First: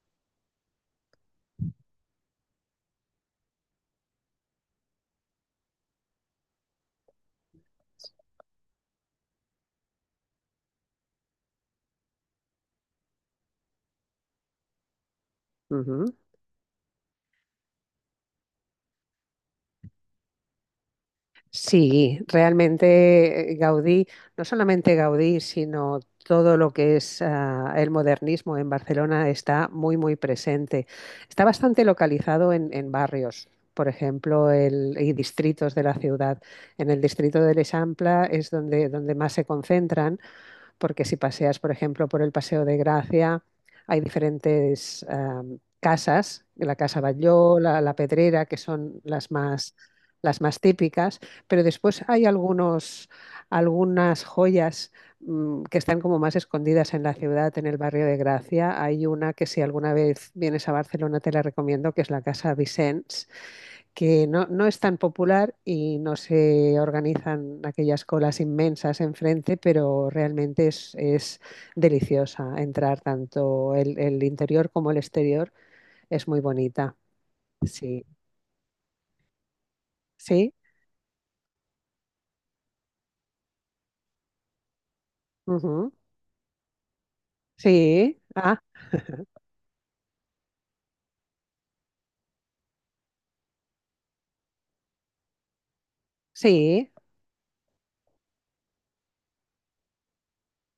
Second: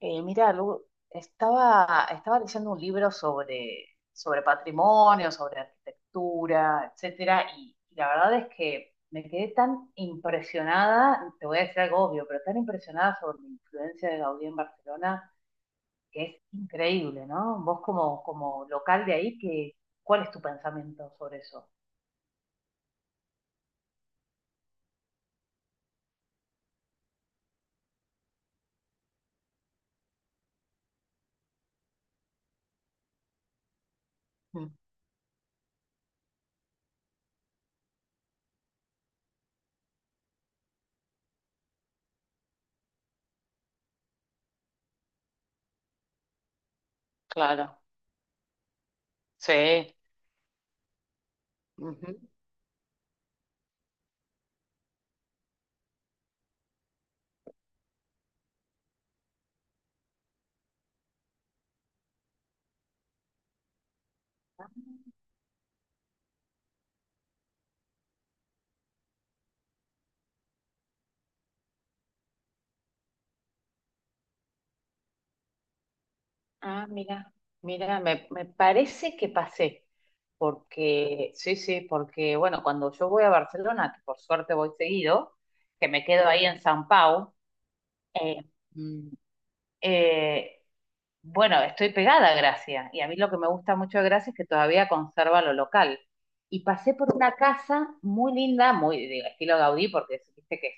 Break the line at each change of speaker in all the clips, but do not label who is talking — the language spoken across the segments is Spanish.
Mira, Lu, estaba leyendo un libro sobre patrimonio, sobre arquitectura, etcétera, y la verdad es que me quedé tan impresionada, te voy a decir algo obvio, pero tan impresionada sobre la influencia de Gaudí en Barcelona,
Ujú.
que es increíble, ¿no? Vos como local de ahí, que, ¿cuál es tu pensamiento sobre eso?
Sí, realmente Gaudí, no solamente Gaudí, sino todo lo que es el modernismo en Barcelona está muy, muy presente. Está bastante localizado en barrios, por ejemplo,
Mm.
y distritos de la ciudad. En el distrito del Eixample es donde más se concentran porque si paseas, por ejemplo, por el Paseo de Gracia, hay diferentes casas, la Casa Batlló, la,
Claro,
la Pedrera, que son las más,
sí.
las más típicas, pero después
Ujú.
hay algunas joyas que están como más escondidas en la ciudad, en el barrio de Gracia. Hay una que si alguna vez vienes a Barcelona te la recomiendo, que es la Casa Vicens, que no es tan popular y no se organizan aquellas colas inmensas enfrente, pero realmente es deliciosa entrar tanto el interior como el exterior, es muy
Ah,
bonita.
mira, mira,
Sí,
me parece que pasé,
sí.
porque, sí, sí, porque, bueno, cuando yo voy a Barcelona, que por suerte voy seguido, que
Ujú.
me quedo ahí en San Pau,
Sí.
eh,
Ah,
mm, eh, bueno, estoy pegada a Gracia, y a mí lo que me gusta mucho de Gracia es que todavía conserva lo local. Y
sí,
pasé por una casa muy linda, muy de estilo Gaudí, porque viste que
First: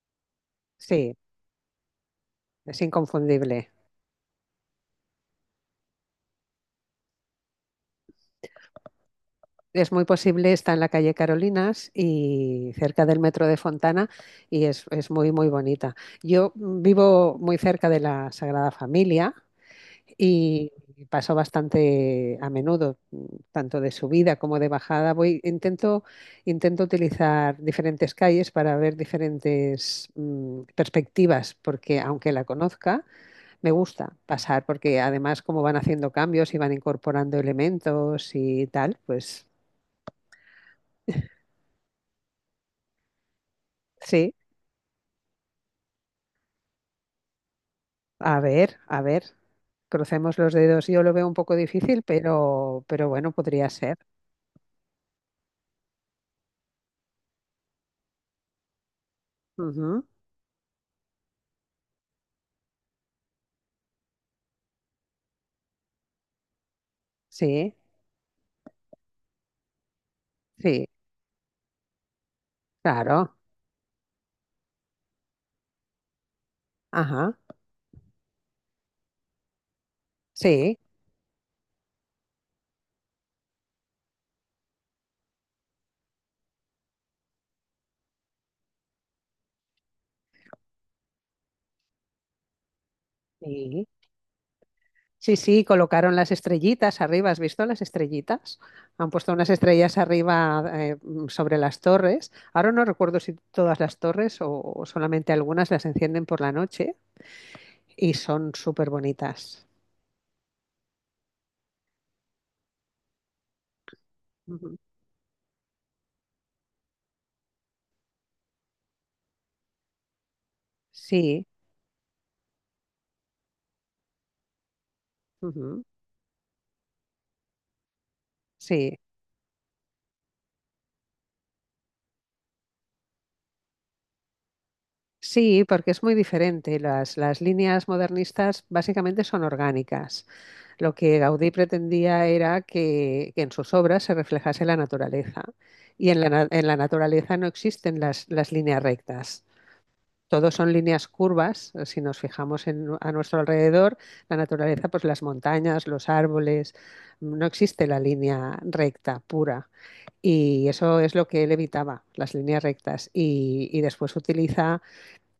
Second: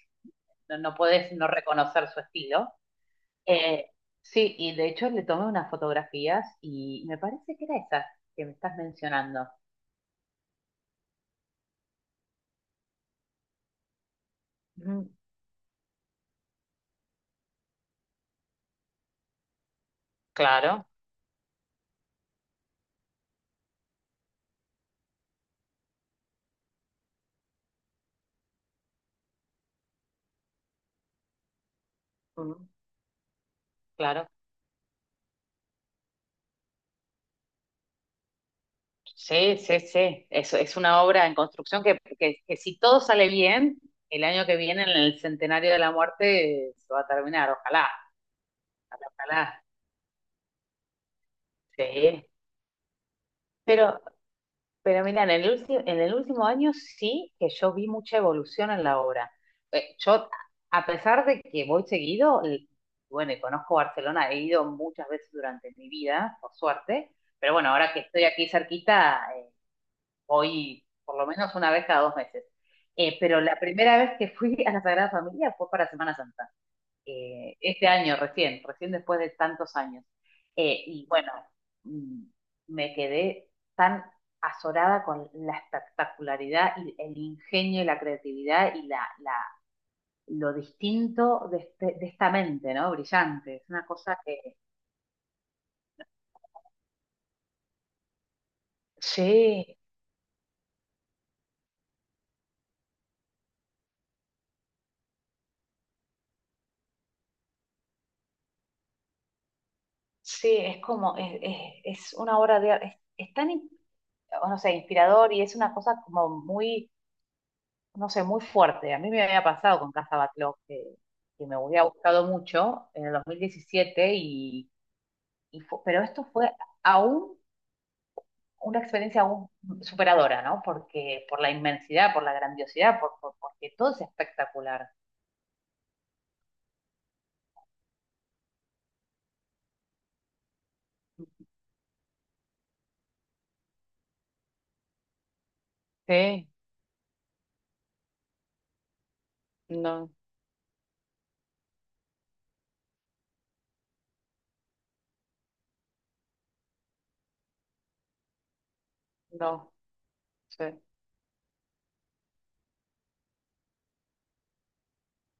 no
sí,
podés no reconocer su estilo,
es inconfundible.
eh, sí, y de hecho le tomé unas fotografías y me parece que era esa que me estás mencionando.
Es muy posible, está en la calle Carolinas y cerca del metro de Fontana, y es
Ujú.
muy, muy bonita. Yo vivo muy cerca de la Sagrada Familia y
Claro,
paso bastante a menudo, tanto de subida como de bajada. Voy, intento utilizar diferentes calles para ver diferentes perspectivas, porque aunque la
ujú,
conozca, me gusta
claro.
pasar, porque además como van haciendo cambios y van incorporando elementos y tal, pues
Sí, sí, sí. Eso es una obra en construcción que si todo sale bien, el
sí,
año que viene, en el centenario de la muerte, se va a terminar. Ojalá,
a ver,
ojalá.
crucemos los dedos. Yo lo veo un poco difícil,
Sí.
pero bueno, podría ser.
Pero Pero mira, en el último año sí que yo vi mucha evolución en la obra. Eh,
Ujú.
yo, a pesar de que voy seguido, bueno, y conozco Barcelona, he ido muchas veces durante mi vida, por suerte, pero bueno,
Sí,
ahora que estoy aquí cerquita, voy
sí,
por lo menos una vez cada dos meses.
claro.
Pero la primera vez que fui a la Sagrada Familia fue para Semana Santa,
Ajá,
este año, recién después de tantos años.
sí.
Y bueno, mm, me quedé tan azorada con la espectacularidad y el ingenio y la creatividad y lo distinto de, de esta mente, ¿no? Brillante. Es una
Sí,
cosa que...
sí, sí, colocaron las estrellitas arriba. ¿Has visto las estrellitas? Han puesto unas
Sí,
estrellas arriba sobre las torres. Ahora no recuerdo si todas las torres o solamente algunas las encienden por la noche, y son súper bonitas.
sí, es como, es una obra de arte, es tan, o no sé,
Ujú.
inspirador y es una cosa como muy, no sé, muy fuerte. A mí me había pasado con Casa Backlog,
Sí,
que me había gustado mucho en el 2017, y
ujú,
pero esto fue aún una
sí.
experiencia aún superadora, ¿no? Porque por la inmensidad, por la grandiosidad, porque todo es espectacular.
Sí, porque es muy diferente. Las líneas modernistas básicamente son orgánicas. Lo que Gaudí pretendía era que en sus obras se reflejase la naturaleza. Y
Sí,
en la naturaleza no existen las líneas rectas.
no,
Todos son líneas curvas. Si nos fijamos a nuestro alrededor, la naturaleza, pues las montañas, los árboles, no existe la línea recta pura.
no, sí.
Y eso es lo que él evitaba, las líneas rectas. Y después utiliza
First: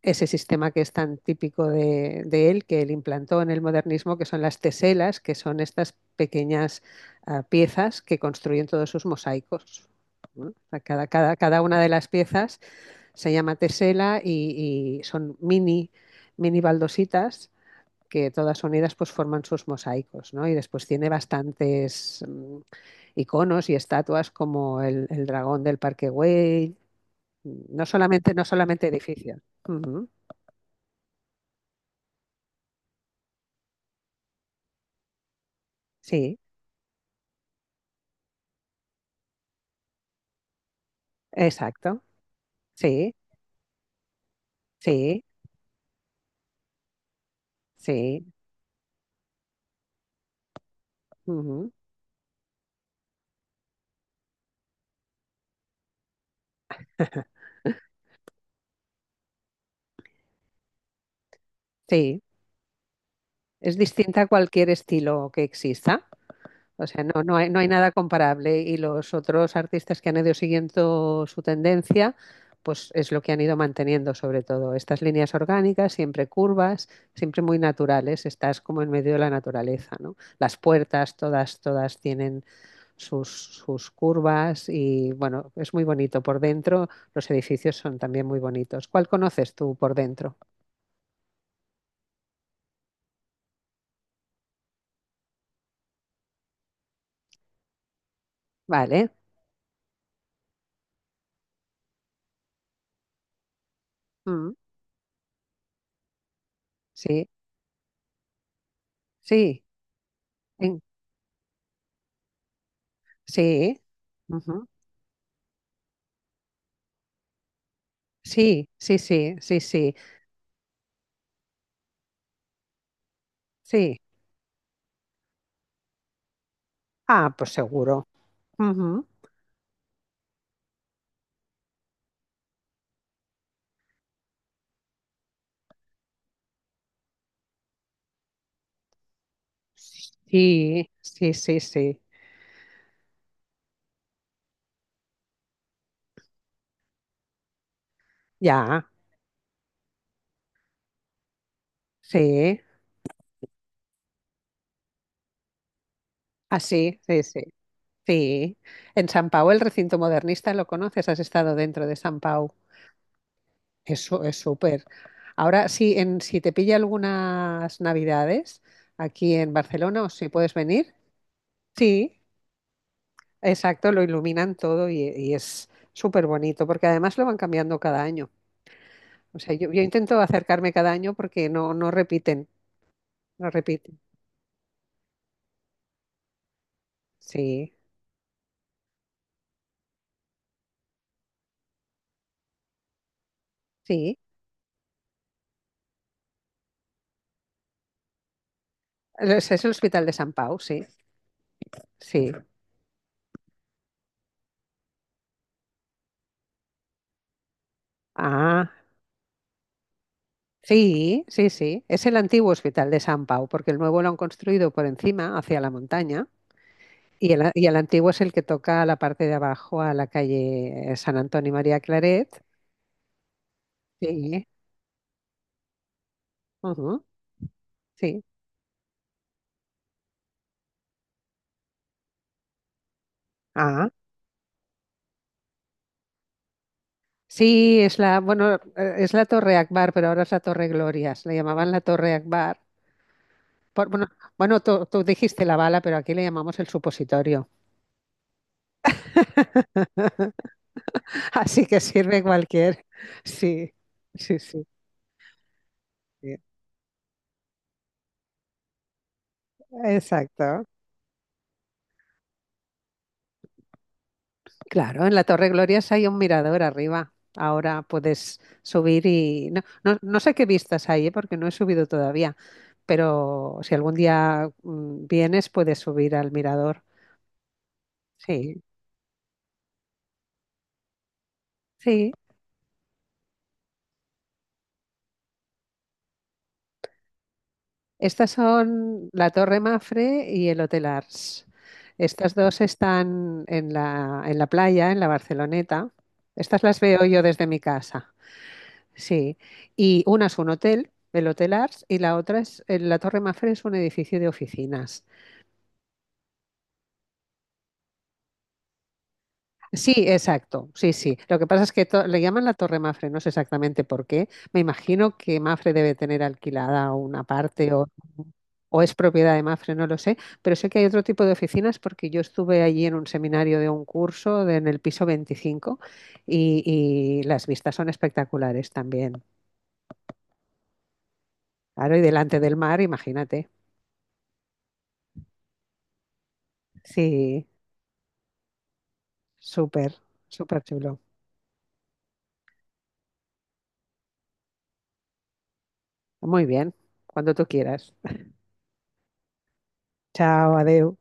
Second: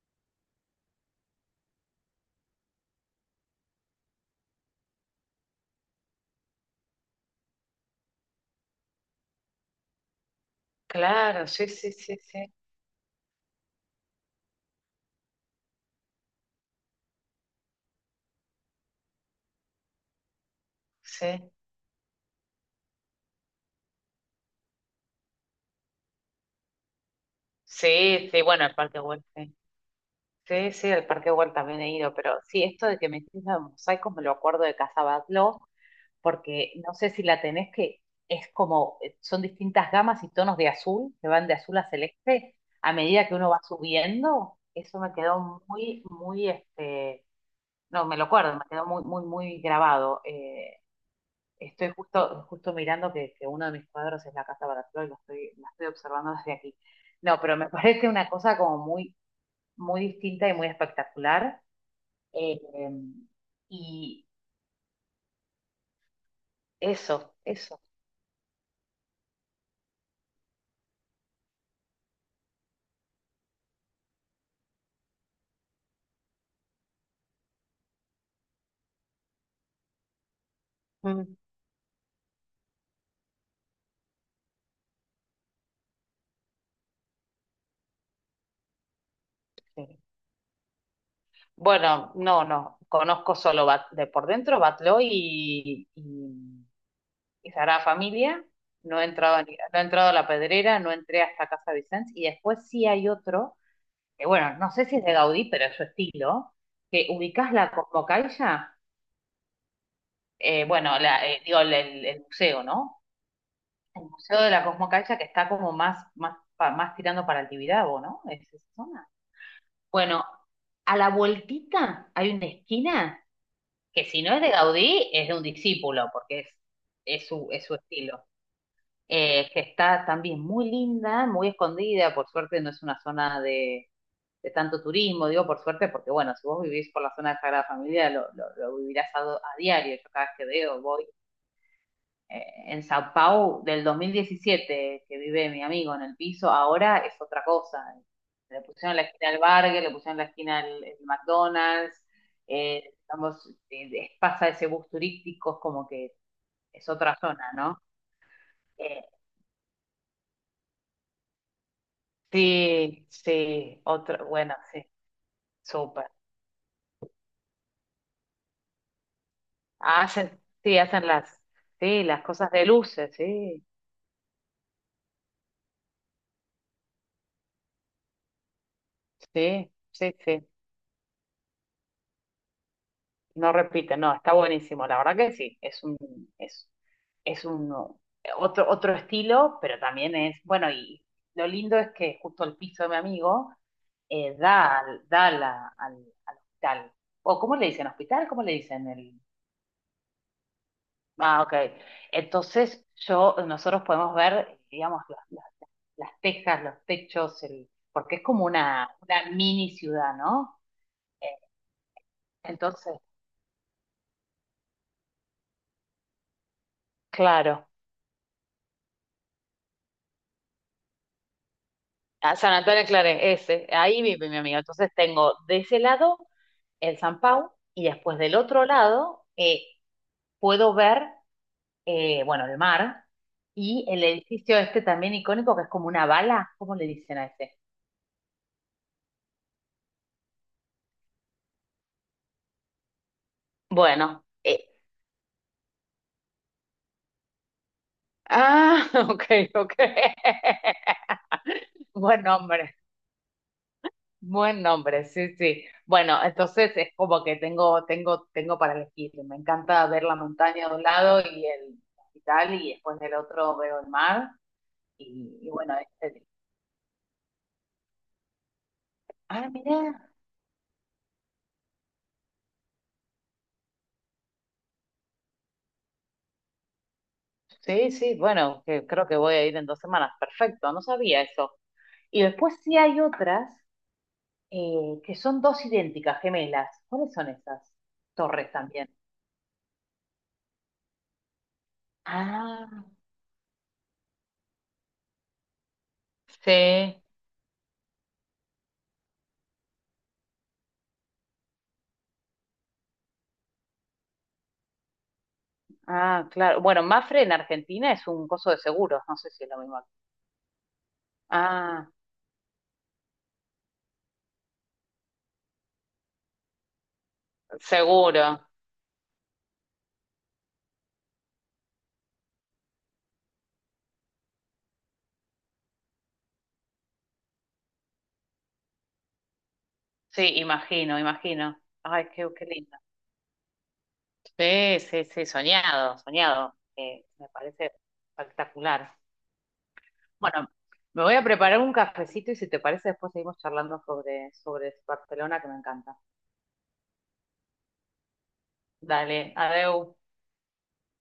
ese sistema que es tan típico él, que él implantó en el modernismo, que son las teselas, que son estas pequeñas piezas que construyen todos sus mosaicos, ¿no? Cada, cada,
Claro,
cada,
sí,
una de
sí,
las
sí, sí,
piezas se llama tesela y son mini, mini baldositas que todas unidas pues forman sus mosaicos, ¿no? Y después tiene
sí,
bastantes iconos y estatuas como el dragón del Parque Güell, no
sí,
solamente,
sí,
no
bueno, el
solamente
Parque Güell,
edificios.
sí,
Uh -huh.
sí, sí, el Parque Güell también he ido, pero sí, esto de que me hiciste los mosaicos me lo acuerdo de Casa Batlló,
Sí.
porque no sé si la tenés, que es como, son distintas gamas y tonos de azul, que van de azul a
Exacto.
celeste, a
Sí,
medida que uno va subiendo, eso me
sí,
quedó muy, muy, este, no, me
sí.
lo acuerdo, me quedó muy, muy, muy grabado.
Ujú.
Estoy justo, justo mirando que uno de mis cuadros es la Casa Baracló y lo estoy, la estoy observando desde aquí. No, pero me parece una cosa como muy, muy distinta y muy espectacular.
Sí,
Eh,
es distinta
y
a cualquier estilo que exista. O sea,
eso,
no hay
eso.
nada comparable. Y los otros artistas que han ido siguiendo su tendencia, pues es lo que han ido manteniendo, sobre todo. Estas líneas orgánicas, siempre curvas, siempre muy naturales. Estás como en medio de la naturaleza, ¿no? Las puertas,
Mm.
todas, todas tienen sus curvas y bueno, es muy bonito por dentro. Los edificios son también muy bonitos. ¿Cuál conoces tú por
Sí.
dentro?
Bueno, no, no, conozco solo de por dentro Batloy y Sagrada Familia. No he
Vale.
entrado, no he entrado a La Pedrera, no entré hasta Casa Vicens. Y después sí hay otro, que
Mm,
bueno, no sé si es de Gaudí, pero es su estilo, que
sí,
ubicás la Cosmocaixa,
sí, en-
bueno, digo, el museo, ¿no?
sí.
El museo de la
Ujú.
Cosmocaixa que está como más, más, más tirando para el Tibidabo, ¿no? Es esa
Sí, sí,
zona.
sí, sí, sí,
Bueno, a la vueltita hay una esquina
sí.
que si no es de Gaudí, es de un discípulo, porque es,
Ah, pues
es su
seguro.
estilo.
Ujú.
Que está también muy linda, muy escondida, por suerte no es una zona de tanto turismo, digo por suerte, porque bueno, si vos vivís por la zona de Sagrada Familia, lo vivirás a, a diario, yo cada vez que veo,
Sí,
voy
sí, sí, sí.
en Sao Paulo del 2017 que vive mi amigo en el piso, ahora es otra cosa. Le
Ya,
pusieron la esquina al Burger, le pusieron la esquina al McDonald's,
sí.
digamos, pasa ese bus turístico, es como que es
Así,
otra
sí, sí,
zona, ¿no?
sí.
Eh,
En San Pau, el recinto modernista, ¿lo conoces? ¿Has estado dentro de San Pau?
sí, sí,
Eso
otra,
es
bueno,
súper.
sí,
Ahora, sí,
súper.
si te pilla algunas navidades aquí en Barcelona o si
Hacen,
puedes
sí,
venir,
hacen las, sí,
sí,
las cosas de luces, sí,
exacto, lo iluminan todo y es súper bonito porque además lo van cambiando cada año. O sea, yo,
sí,
yo
sí,
intento
sí.
acercarme cada año porque no repiten, no
No repite,
repiten.
no, está buenísimo, la verdad que sí, es, es un
Sí,
otro, otro estilo, pero también es, bueno, y lo lindo es que justo el piso de mi amigo
sí.
da, da a al, al hospital. ¿O cómo le dicen hospital? ¿Cómo le dicen el?
Es el Hospital de San Pau, sí,
Ah, ok.
sí.
Entonces yo, nosotros podemos ver, digamos, las tejas, los techos, el, porque es como
Ah,
una mini ciudad, ¿no?
sí,
Eh.
sí, sí. Es el antiguo Hospital de
Entonces,
San Pau porque el nuevo lo han construido por encima, hacia la montaña. Y
claro.
el antiguo es el que toca a la parte de abajo, a la calle San Antonio y María
A
Claret.
San Antonio de Claret, ese, ahí vive mi
Sí,
amiga. Entonces tengo de ese lado el
ujú,
San Pau y después
sí.
del otro lado puedo ver, bueno, el mar y
Ah,
el edificio este también icónico que es como una bala, ¿cómo le dicen a ese?
sí, bueno, es la Torre Akbar, pero ahora es la Torre Glorias. Le llamaban la Torre Akbar. Bueno,
Bueno,
bueno, tú dijiste la bala, pero aquí le llamamos el supositorio.
ah, ok, ok.
Así que sirve
Buen nombre,
cualquier. Sí, sí,
buen
sí.
nombre, sí, sí. Bueno,
Sí.
entonces es como que tengo para elegir. Me encanta ver la
Exacto.
montaña de un lado y el hospital y después del otro veo el mar.
Claro, en la
Y,
Torre
y bueno,
Glorias hay un
este,
mirador arriba. Ahora puedes subir y
ah, mira,
no sé qué vistas hay, ¿eh?, porque no he subido todavía, pero si algún día vienes puedes subir al mirador.
sí, sí,
Sí,
bueno, que creo que voy a ir en dos semanas, perfecto, no sabía eso.
sí.
Y después sí hay otras que son dos idénticas, gemelas. ¿Cuáles son esas?
Estas
Torres también.
son la Torre Mafre y el Hotel Ars. Estas dos
Ah,
están en la playa, en la Barceloneta. Estas las
sí.
veo yo desde mi casa. Sí, y una es un hotel, el Hotel Ars, y la otra la Torre Mafre, es un edificio de oficinas.
Ah, claro. Bueno, Mafre en Argentina es un coso de seguros, no sé si es lo mismo.
Sí, exacto, sí, sí. Lo que pasa es que
Ah,
le llaman la Torre Mafre, no sé exactamente por qué. Me imagino que Mafre debe tener alquilada una parte, o,
seguro.
o es propiedad de Mafre, no lo sé, pero sé que hay otro tipo de oficinas porque yo estuve allí en un seminario de un curso en el piso 25, y las vistas son espectaculares también.
Sí, imagino, imagino.
Claro, y
Ay, qué,
delante
qué
del
lindo.
mar, imagínate.
Sí, sí, sí, soñado, soñado. Me
Sí.
parece espectacular.
Súper,
Bueno,
súper chulo.
me voy a preparar un cafecito y si te parece después seguimos charlando sobre Barcelona que me encanta.
Muy bien, cuando tú quieras.
Dale, adeu.
Chao, adeu.